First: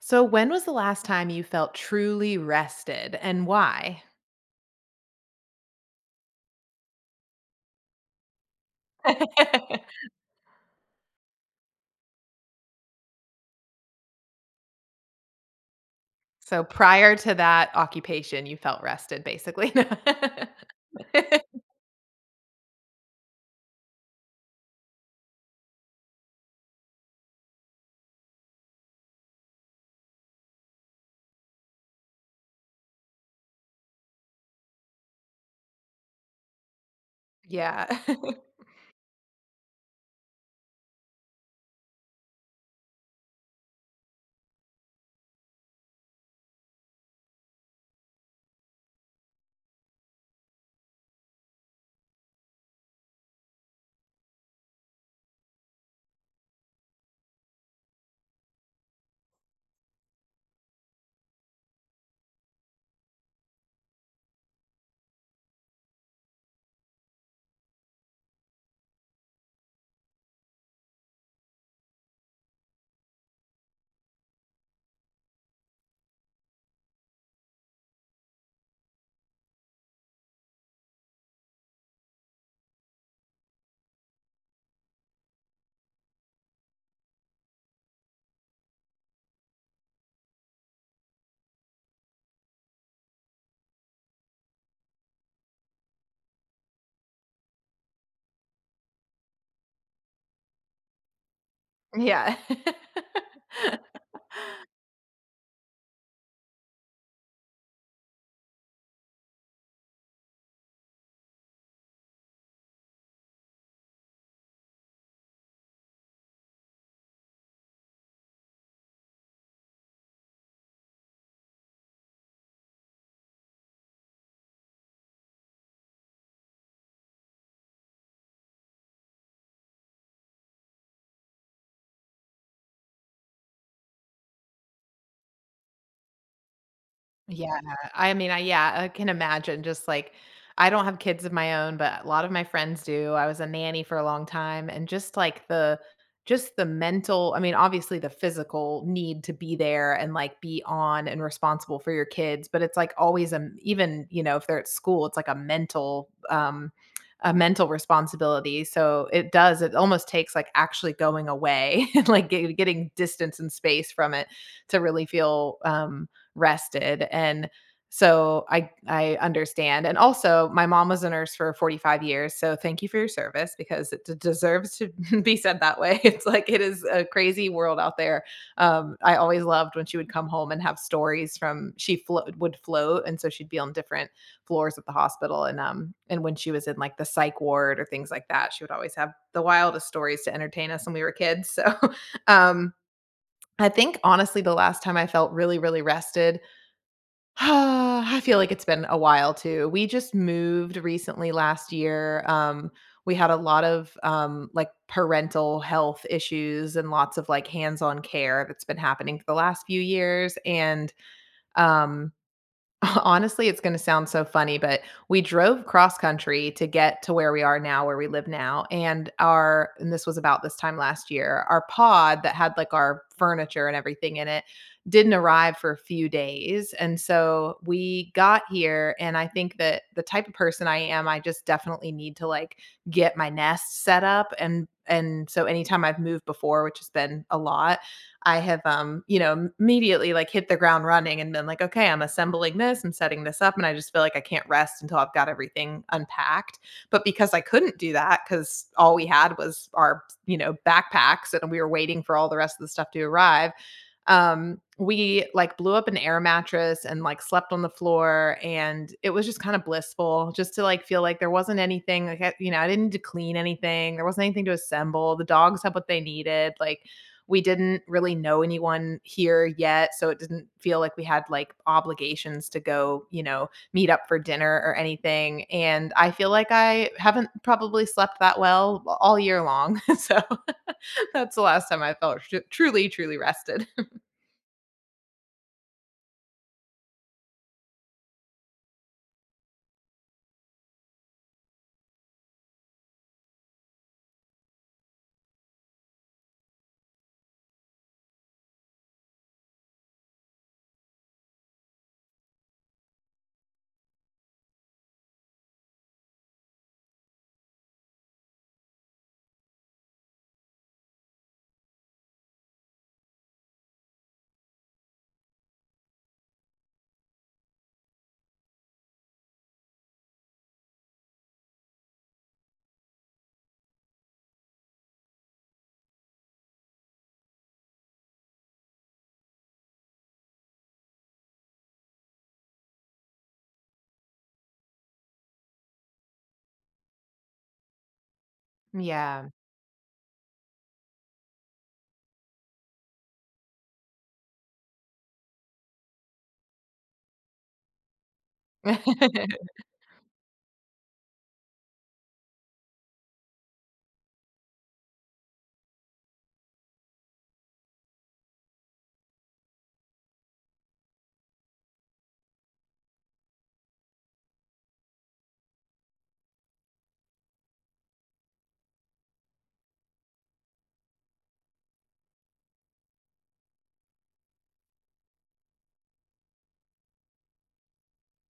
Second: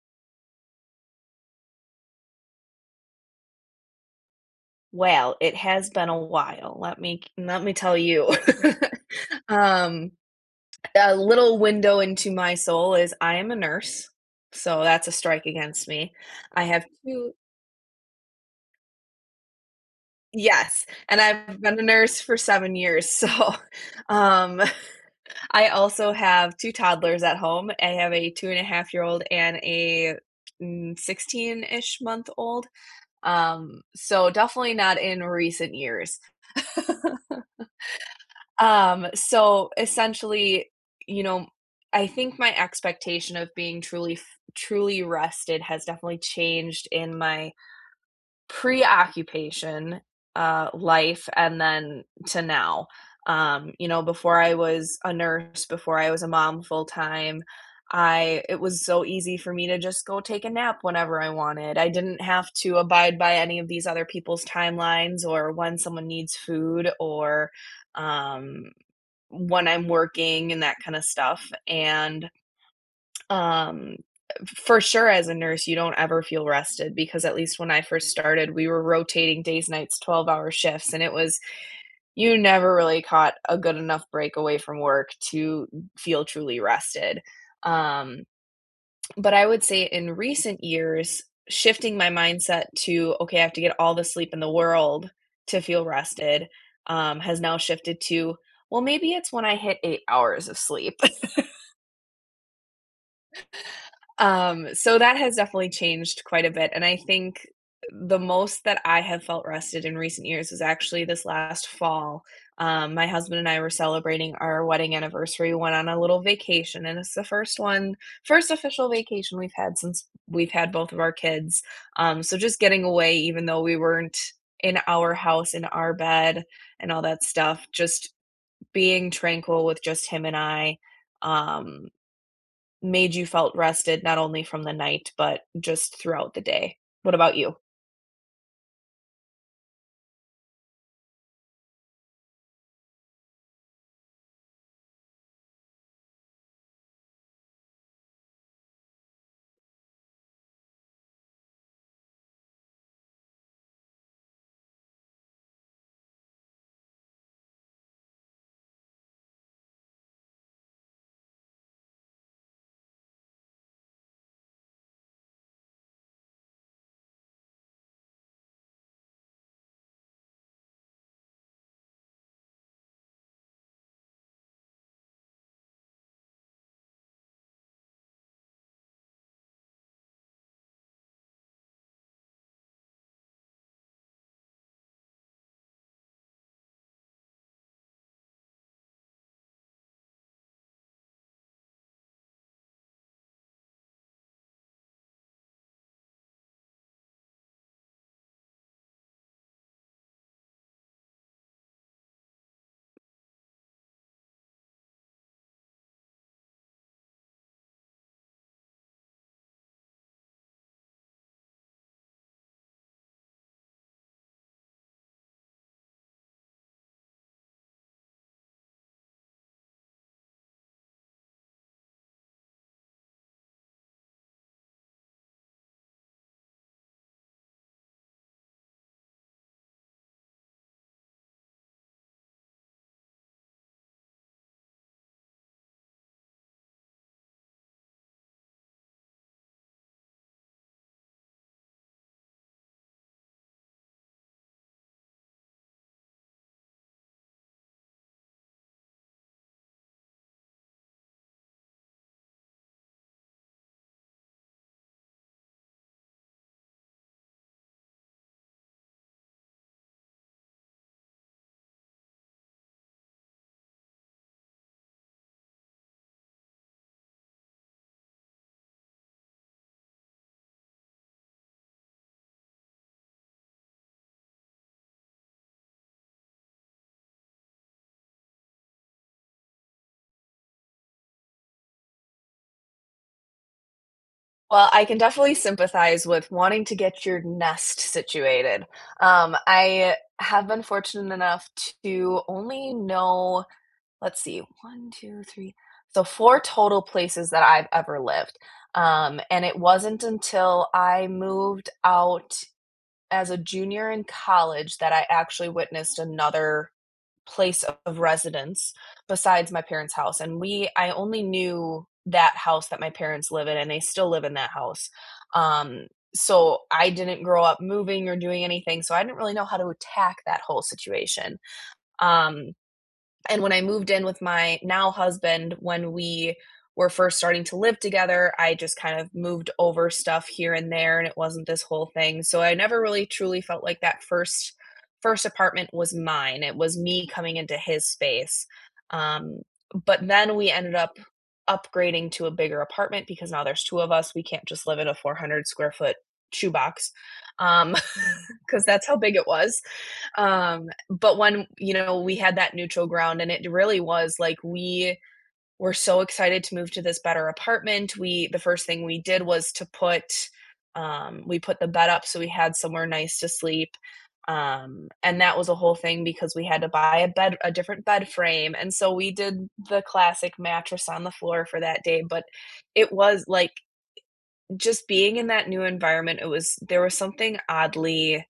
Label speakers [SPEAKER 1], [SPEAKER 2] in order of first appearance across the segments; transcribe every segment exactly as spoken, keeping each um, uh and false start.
[SPEAKER 1] So, when was the last time you felt truly rested and why?
[SPEAKER 2] Well, it has been a while, let me let me tell you. Um, a little window into my soul is I am a nurse, so that's a strike against me.
[SPEAKER 1] So,
[SPEAKER 2] I have
[SPEAKER 1] prior
[SPEAKER 2] two.
[SPEAKER 1] to that occupation, you felt rested basically.
[SPEAKER 2] Yes, and I've been a nurse for seven years, so, um, I also have two toddlers at home. I have a two-and-a-half-year-old and a, half year old and a mm, sixteen-ish month old, um, so definitely not in recent years.
[SPEAKER 1] yeah.
[SPEAKER 2] Um, so essentially, you know, I think my expectation of being truly truly rested has definitely changed in my preoccupation uh life and then to now. Um, you know, before I was a nurse, before I was a mom full time, I it was so easy for me to just go take a nap whenever I wanted. I didn't have to abide by any of these other people's timelines or when someone needs food or um when I'm working and that kind of stuff. And um, for sure, as a nurse, you don't ever feel rested because at least when I first started, we were rotating days, nights, twelve-hour shifts, and it was you never really caught a good enough break away from work to feel truly rested. Um, but I would say in recent years, shifting my mindset to, okay, I have to get all the sleep in the world to feel rested, um, has now shifted to, well, maybe it's when I hit eight hours of sleep.
[SPEAKER 1] yeah.
[SPEAKER 2] Um, so that has definitely changed quite a bit. And I think the most that I have felt rested in recent years was actually this last fall. Um, my husband and I were celebrating our wedding anniversary. We went on a little vacation, and it's the first one, first official vacation we've had since we've had both of our kids. Um, so just getting away, even though we weren't in our house, in our bed, and all that stuff, just being tranquil with just him and I. Um, Made you felt rested not only from the night but just throughout the day. What about you?
[SPEAKER 1] Yeah, I mean, I yeah, I can imagine just, like, I don't have kids of my own, but a lot of my friends do. I was a nanny for a long time and just, like, the just the mental. I mean, obviously, the physical need to be there and, like, be on and responsible for your kids, but it's, like, always, a even, you know, if they're at school, it's, like, a mental, um a mental responsibility, so it does, it almost takes, like, actually going away and, like, get getting distance and space from it to really feel, um rested. And so I I understand. And also, my mom was a nurse for forty-five years, so thank you for your service because it d- deserves to be said that way. It's like it is a crazy world out there. Um, I always loved when she would come home and have stories from, she flo- would float, and so she'd be on different floors at the hospital. And um and when she was in, like, the psych ward or things like that, she would always have the wildest stories to entertain us when we were kids. So um I think honestly, the last time I felt really, really rested, I feel like it's been a while too. We just moved recently last year. Um, we had a lot of um, like, parental health issues and lots of, like, hands-on care that's been happening for the last few years. And um, honestly, it's going to sound so funny, but we drove cross country to get to where we are now, where we live now. And our, and this was about this time last year. Our pod that had, like, our furniture and everything in it didn't arrive for a few days. And so we got here. And I think that the type of person I am, I just definitely need to, like, get my nest set up. And, and so anytime I've moved before, which has been a lot, I have, um, you know, immediately, like, hit the ground running and been like, "Okay, I'm assembling this, I'm setting this up." And I just feel like I can't rest until I've got everything unpacked. But because I couldn't do that, because all we had was our, you know, backpacks and we were waiting for all the rest of the stuff to arrive, um we, like, blew up an air mattress and, like, slept on the floor, and it was just kind of blissful, just to, like, feel like there wasn't anything, like, I- you know, I didn't need to clean anything, there wasn't anything to assemble, the dogs had what they needed. Like, we didn't really know anyone here yet, so it didn't feel like we had, like, obligations to go, you know, meet up for dinner or anything. And I feel like I haven't probably slept that well all year long. So that's the last time I felt tru- truly truly rested.
[SPEAKER 2] Well, I can definitely sympathize with wanting to get your nest situated. Um, I have been fortunate enough to only know, let's see, one, two, three, so four total places that I've ever lived. Um, and it wasn't until I moved out as a junior in college that I actually witnessed another place of residence besides my parents' house, and we I only knew that house that my parents live in, and they still live in that house. Um, so I didn't grow up moving or doing anything, so I didn't really know how to attack that whole situation. Um, and when I moved in with my now husband, when we were first starting to live together, I just kind of moved over stuff here and there and it wasn't this whole thing. So I never really truly felt like that first first apartment was mine. It was me coming into his space.
[SPEAKER 1] Yeah.
[SPEAKER 2] Um, but then we ended up upgrading to a bigger apartment because now there's two of us. We can't just live in a four hundred square foot shoebox um because that's how big it was. Um but when you know we had that neutral ground and it really was like we were so excited to move to this better apartment. We the first thing we did was to put um we put the bed up so we had somewhere nice to sleep. Um and that was a whole thing because we had to buy a bed, a different bed frame, and so we did the classic mattress on the floor for that day, but it was like, just being in that new environment, it was there was something oddly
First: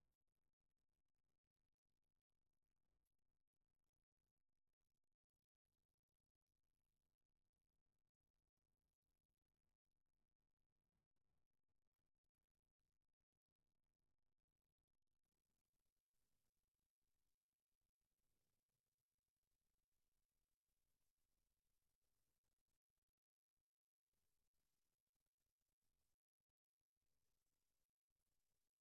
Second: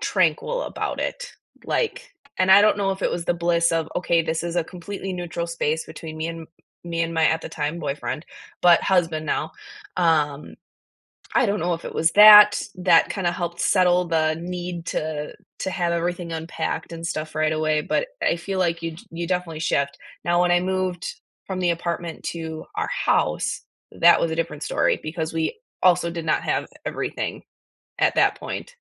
[SPEAKER 2] tranquil about it. Like, and I don't know if it was the bliss of, okay, this is a completely neutral space between me and me and my at the time boyfriend, but husband now. Um, I don't know if it was that that kind of helped settle the need to to have everything unpacked and stuff right away, but I feel like you you definitely shift. Now when I moved from the apartment to our house, that was a different story because we also did not have everything at that point.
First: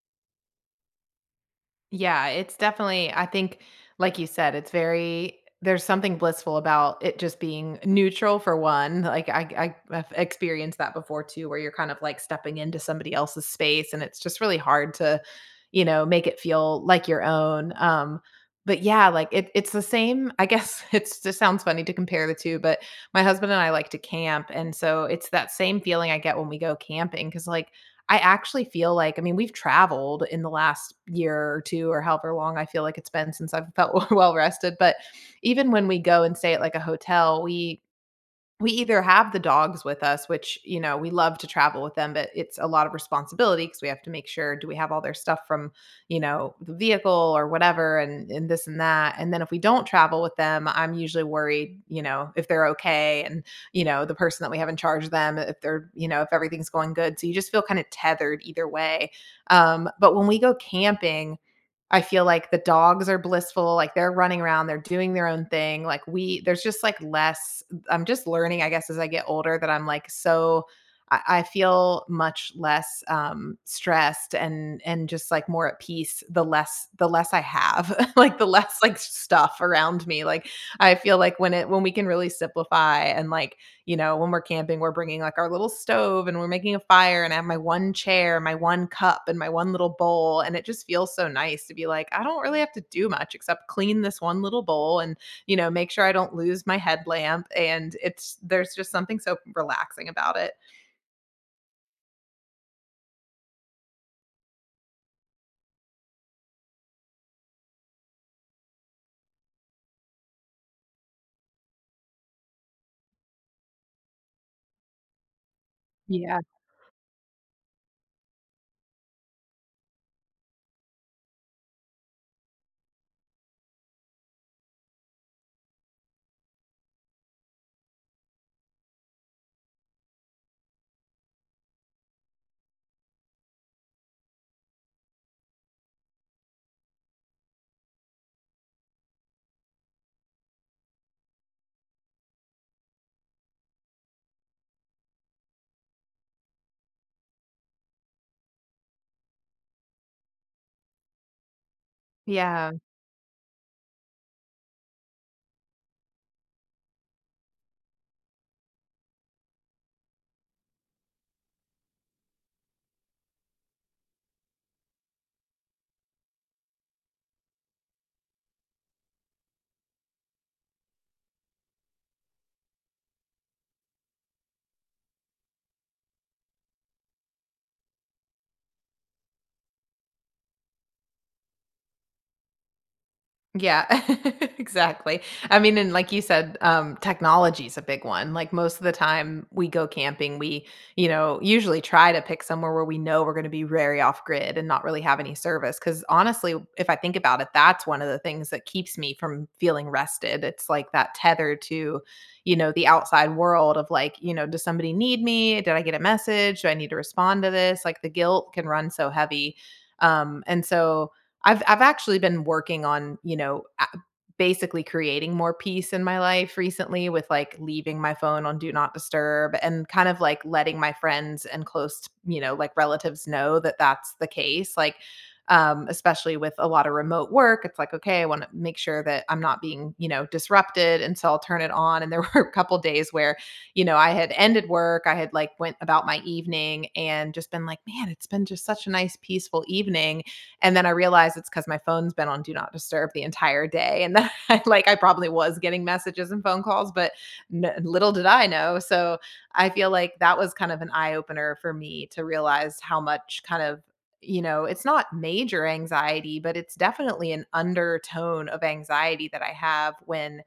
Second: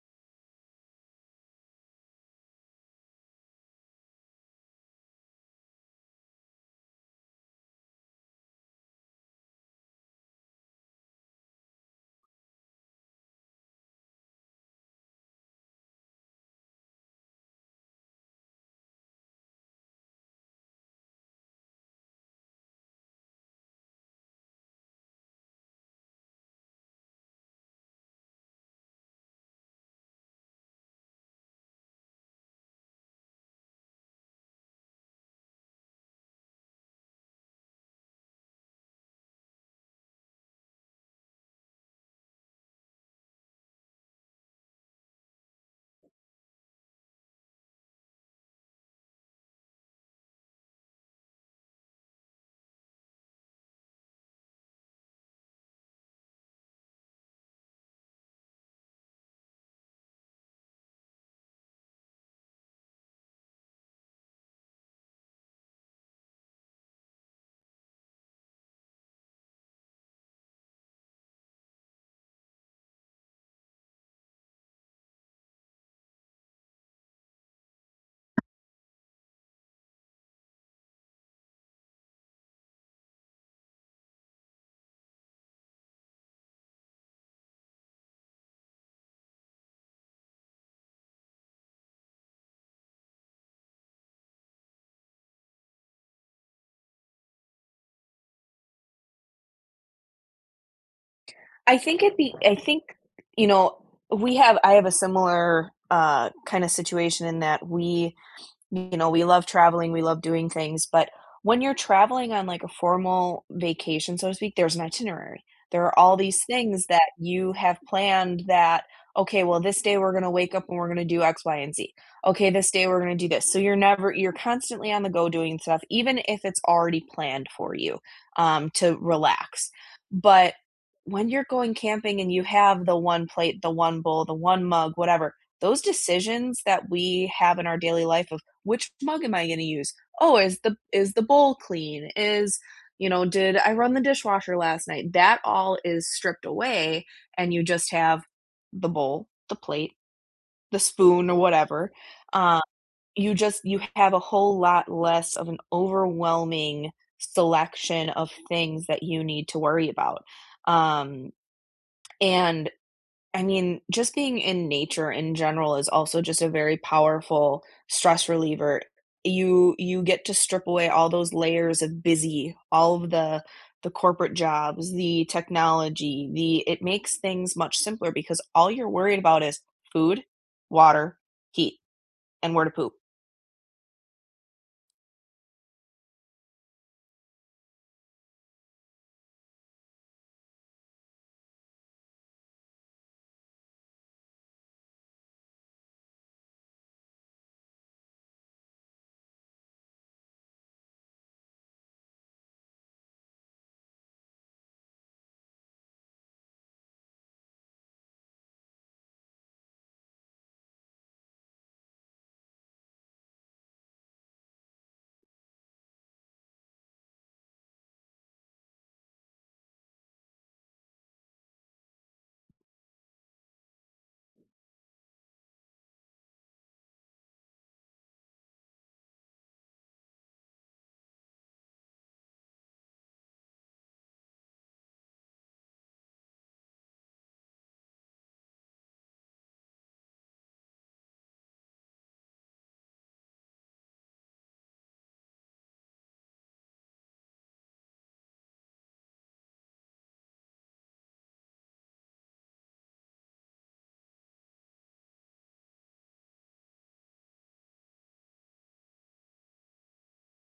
[SPEAKER 1] Yeah, it's definitely, I think, like you said, it's very, there's something blissful about it just being neutral, for one. Like, I I have experienced that before too, where you're kind of, like, stepping into somebody else's space and it's just really hard to, you know, make it feel like your own. Um but yeah, like, it, it's the same, I guess. It's just, sounds funny to compare the two, but my husband and I like to camp. And so it's that same feeling I get when we go camping. Cause, like, I actually feel like, I mean, we've traveled in the last year or two, or however long, I feel like it's been since I've felt well rested. But even when we go and stay at, like, a hotel, we we either have the dogs with us, which, you know, we love to travel with them, but it's a lot of responsibility because we have to make sure, do we have all their stuff from, you know, the vehicle or whatever, and and this and that. And then if we don't travel with them, I'm usually worried, you know, if they're okay, and, you know, the person that we have in charge of them, if they're, you know, if everything's going good, so you just feel kinda tethered either way. Um, but when we go camping, I feel like the dogs are blissful, like, they're running around, they're doing their own thing. Like, we there's just, like, less, I'm just learning, I guess, as I get older, that I'm like so I I feel much less, um, stressed, and and just, like, more at peace, the less the less I have. Like, the less, like, stuff around me. Like, I feel like when it when we can really simplify, and, like, you know, when we're camping, we're bringing, like, our little stove and we're making a fire, and I have my one chair, my one cup, and my one little bowl. And it just feels so nice to be like, I don't really have to do much except clean this one little bowl and, you know, make sure I don't lose my headlamp. And it's, there's just something so relaxing about it.
[SPEAKER 2] I think at the I think you know we have I have a similar uh, kind of situation in that we you know, we love traveling, we love doing things, but when you're traveling on like a formal vacation, so to speak, there's an itinerary. There are all
[SPEAKER 1] Yeah.
[SPEAKER 2] these things that you have planned that, okay, well, this day we're going to wake up and we're going to do X, Y, and Z. Okay, this day we're going to do this. So you're never, you're constantly on the go doing stuff, even if it's already planned for you, um, to relax. But when you're going camping and you have the one plate, the one bowl, the one mug, whatever, those decisions that we have in our daily life, which mug am I going to use? Oh, is the is the bowl clean? Is you know, did I run the dishwasher last night? That all is stripped away and you just have the bowl, the plate, the spoon or whatever. Uh,
[SPEAKER 1] Yeah.
[SPEAKER 2] you just you have a whole lot less of an overwhelming selection of things that you need to worry about. Um, and I mean, just being in nature in general is also just a very powerful stress reliever. You you get to strip away all those layers of busy, all of the the corporate jobs, the technology, the it makes things much simpler because all you're worried about is food, water, heat, and where to poop.
[SPEAKER 1] Yeah, exactly. I mean, and like you said, um, technology is a big one. Like, most of the time we go camping, we, you know, usually try to pick somewhere where we know we're going to be very off grid and not really have any service. Cause honestly, if I think about it, that's one of the things that keeps me from feeling rested. It's like that tether to, you know, the outside world of, like, you know, does somebody need me? Did I get a message? Do I need to respond to this? Like, the guilt can run so heavy. Um, and so, I've I've actually been working on, you know, a basically creating more peace in my life recently with, like, leaving my phone on do not disturb and kind of, like, letting my friends and close, you know, like, relatives know that that's the case, like, um, especially with a lot of remote work. It's like, "Okay, I wanna make sure that I'm not being, you know, disrupted." And so I'll turn it on, and there were a couple days where, you know, I had ended work, I had, like, went about my evening and just been like, "Man, it's been just such a nice peaceful evening." And then I realized it's because my phone's been on do not disturb the entire day. And then I, like, I probably was getting messages and phone calls, but n- little did I know. So I feel like that was kind of an eye opener for me to realize how much kind of, you know, it's not major anxiety, but it's definitely an undertone of anxiety that I have when,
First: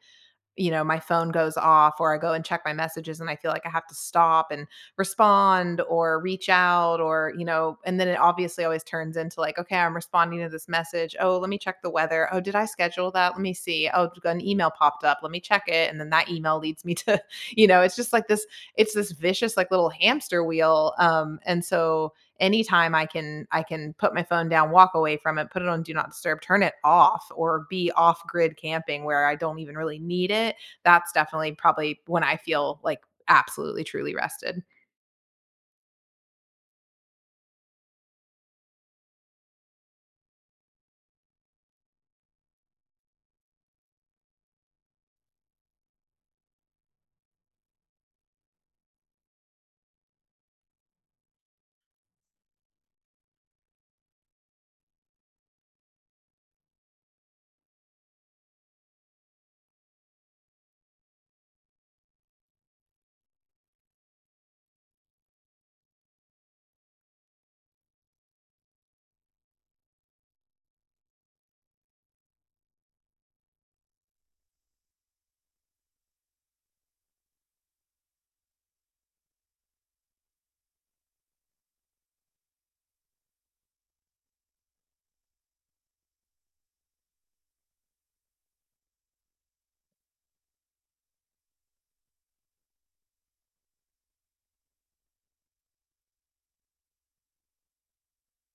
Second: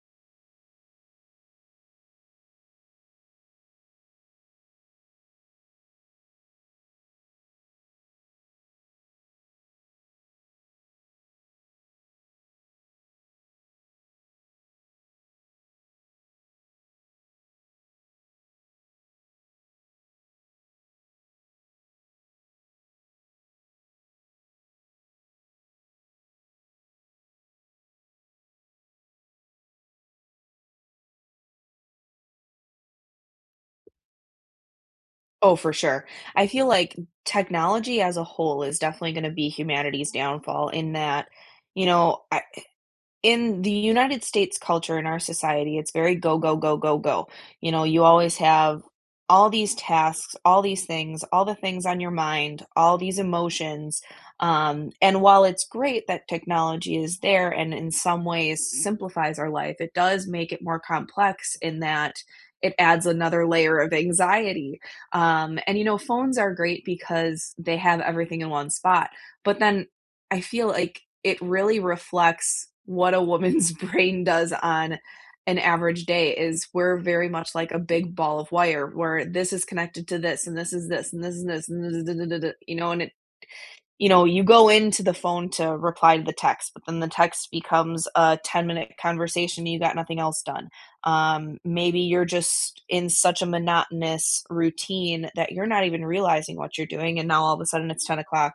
[SPEAKER 1] you know, my phone goes off or I go and check my messages and I feel like I have to stop and respond or reach out or, you know, and then it obviously always turns into, like, okay, I'm responding to this message. Oh, let me check the weather. Oh, did I schedule that? Let me see. Oh, an email popped up. Let me check it. And then that email leads me to, you know, it's just like this, it's this vicious, like, little hamster wheel. Um, and so anytime I can I can put my phone down, walk away from it, put it on do not disturb, turn it off, or be off grid camping where I don't even really need it, that's definitely probably when I feel like absolutely truly rested.
[SPEAKER 2] Oh, for sure. I feel like technology as a whole is definitely going to be humanity's downfall in that, you know, I, In the United States culture, in our society, it's very go, go, go, go, go. You know, you always have all these tasks, all these things, all the things on your mind, all these emotions. Um, and while it's great that technology is there and in some ways simplifies our life, it does make it more complex in that it adds another layer of anxiety. Um, and, you know, phones are great because they have everything in one spot. But then I feel like it really reflects what a woman's brain does on an average day is we're very much like a big ball of wire where this is connected to this and this is this and this is this and this is, you know and it, you know you go into the phone to reply to the text, but then the text becomes a ten minute conversation and you got nothing else done. Um, maybe you're just in such a monotonous routine that you're not even realizing what you're doing and now all of a sudden it's ten o'clock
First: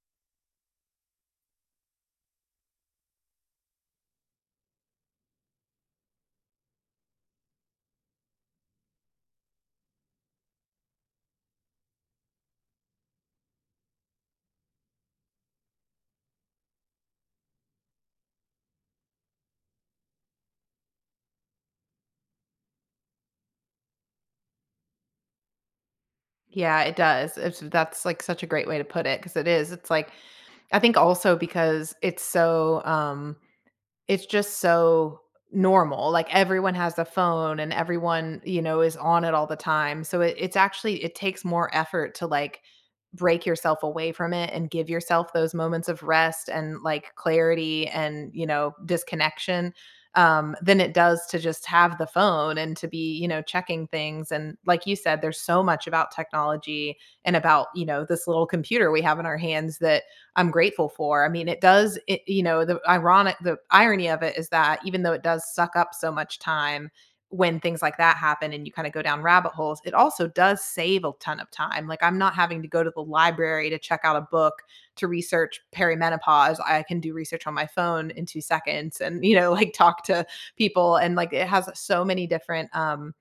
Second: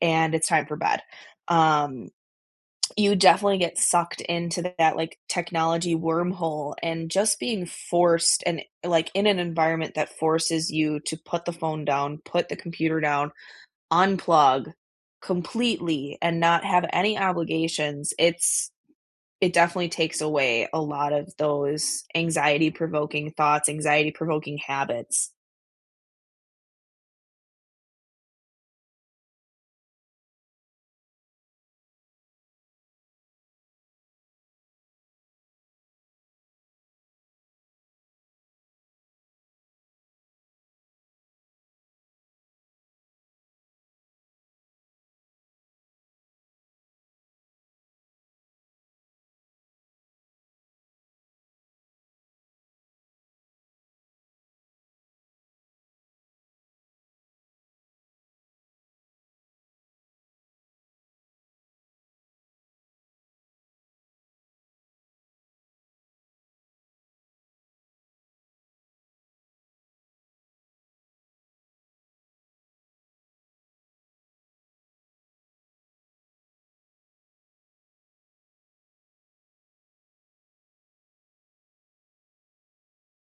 [SPEAKER 2] and it's time for bed. Um, you definitely get sucked into that like technology wormhole and just being forced and like in an environment that forces you to put the phone down, put the computer down, unplug completely and not have any obligations. It's it definitely takes away a lot of those anxiety provoking thoughts, anxiety provoking habits.
[SPEAKER 1] Yeah, it does. It's, that's like such a great way to put it, because it is. It's like, I think also because it's so um it's just so normal, like, everyone has a phone and everyone, you know, is on it all the time, so it, it's actually, it takes more effort to, like, break yourself away from it and give yourself those moments of rest and, like, clarity and, you know, disconnection, um, than it does to just have the phone and to be, you know, checking things. And like you said, there's so much about technology and about, you know, this little computer we have in our hands that I'm grateful for. I mean, it does, it, you know, the ironic, the irony of it is that even though it does suck up so much time when things like that happen and you kind of go down rabbit holes, it also does save a ton of time. Like, I'm not having to go to the library to check out a book to research perimenopause. I can do research on my phone in two seconds and, you know, like, talk to people. And like, it has so many different, um,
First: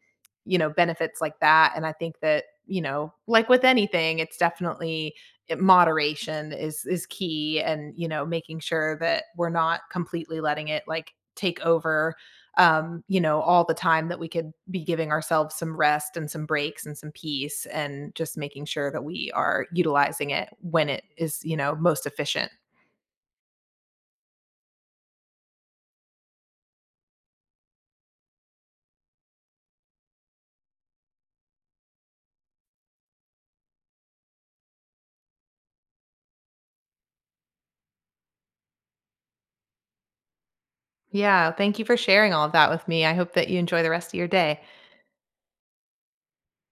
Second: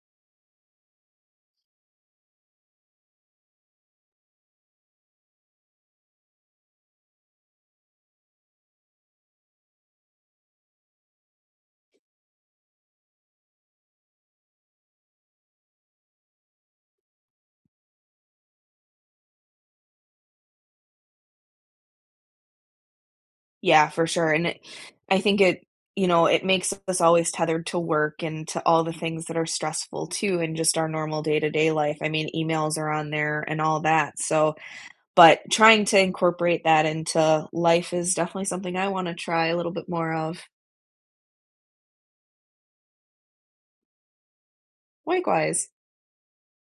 [SPEAKER 1] you know, benefits like that. And I think that, you know, like with anything, it's definitely, moderation is is key. And you know, making sure that we're not completely letting it, like, take over, um you know, all the time that we could be giving ourselves some rest and some breaks and some peace, and just making sure that we are utilizing it when it is, you know, most efficient.
[SPEAKER 2] Yeah, for sure, and it I think it you know, it makes us always tethered to work and to all the things that are stressful too and just our normal day-to-day life. I mean, emails are on there and all that, so but trying to incorporate that into life is definitely something I wanna try a little bit more of.
[SPEAKER 1] Yeah, thank you for sharing all of that with me. I hope that you enjoy the rest of your day.
[SPEAKER 2] Likewise.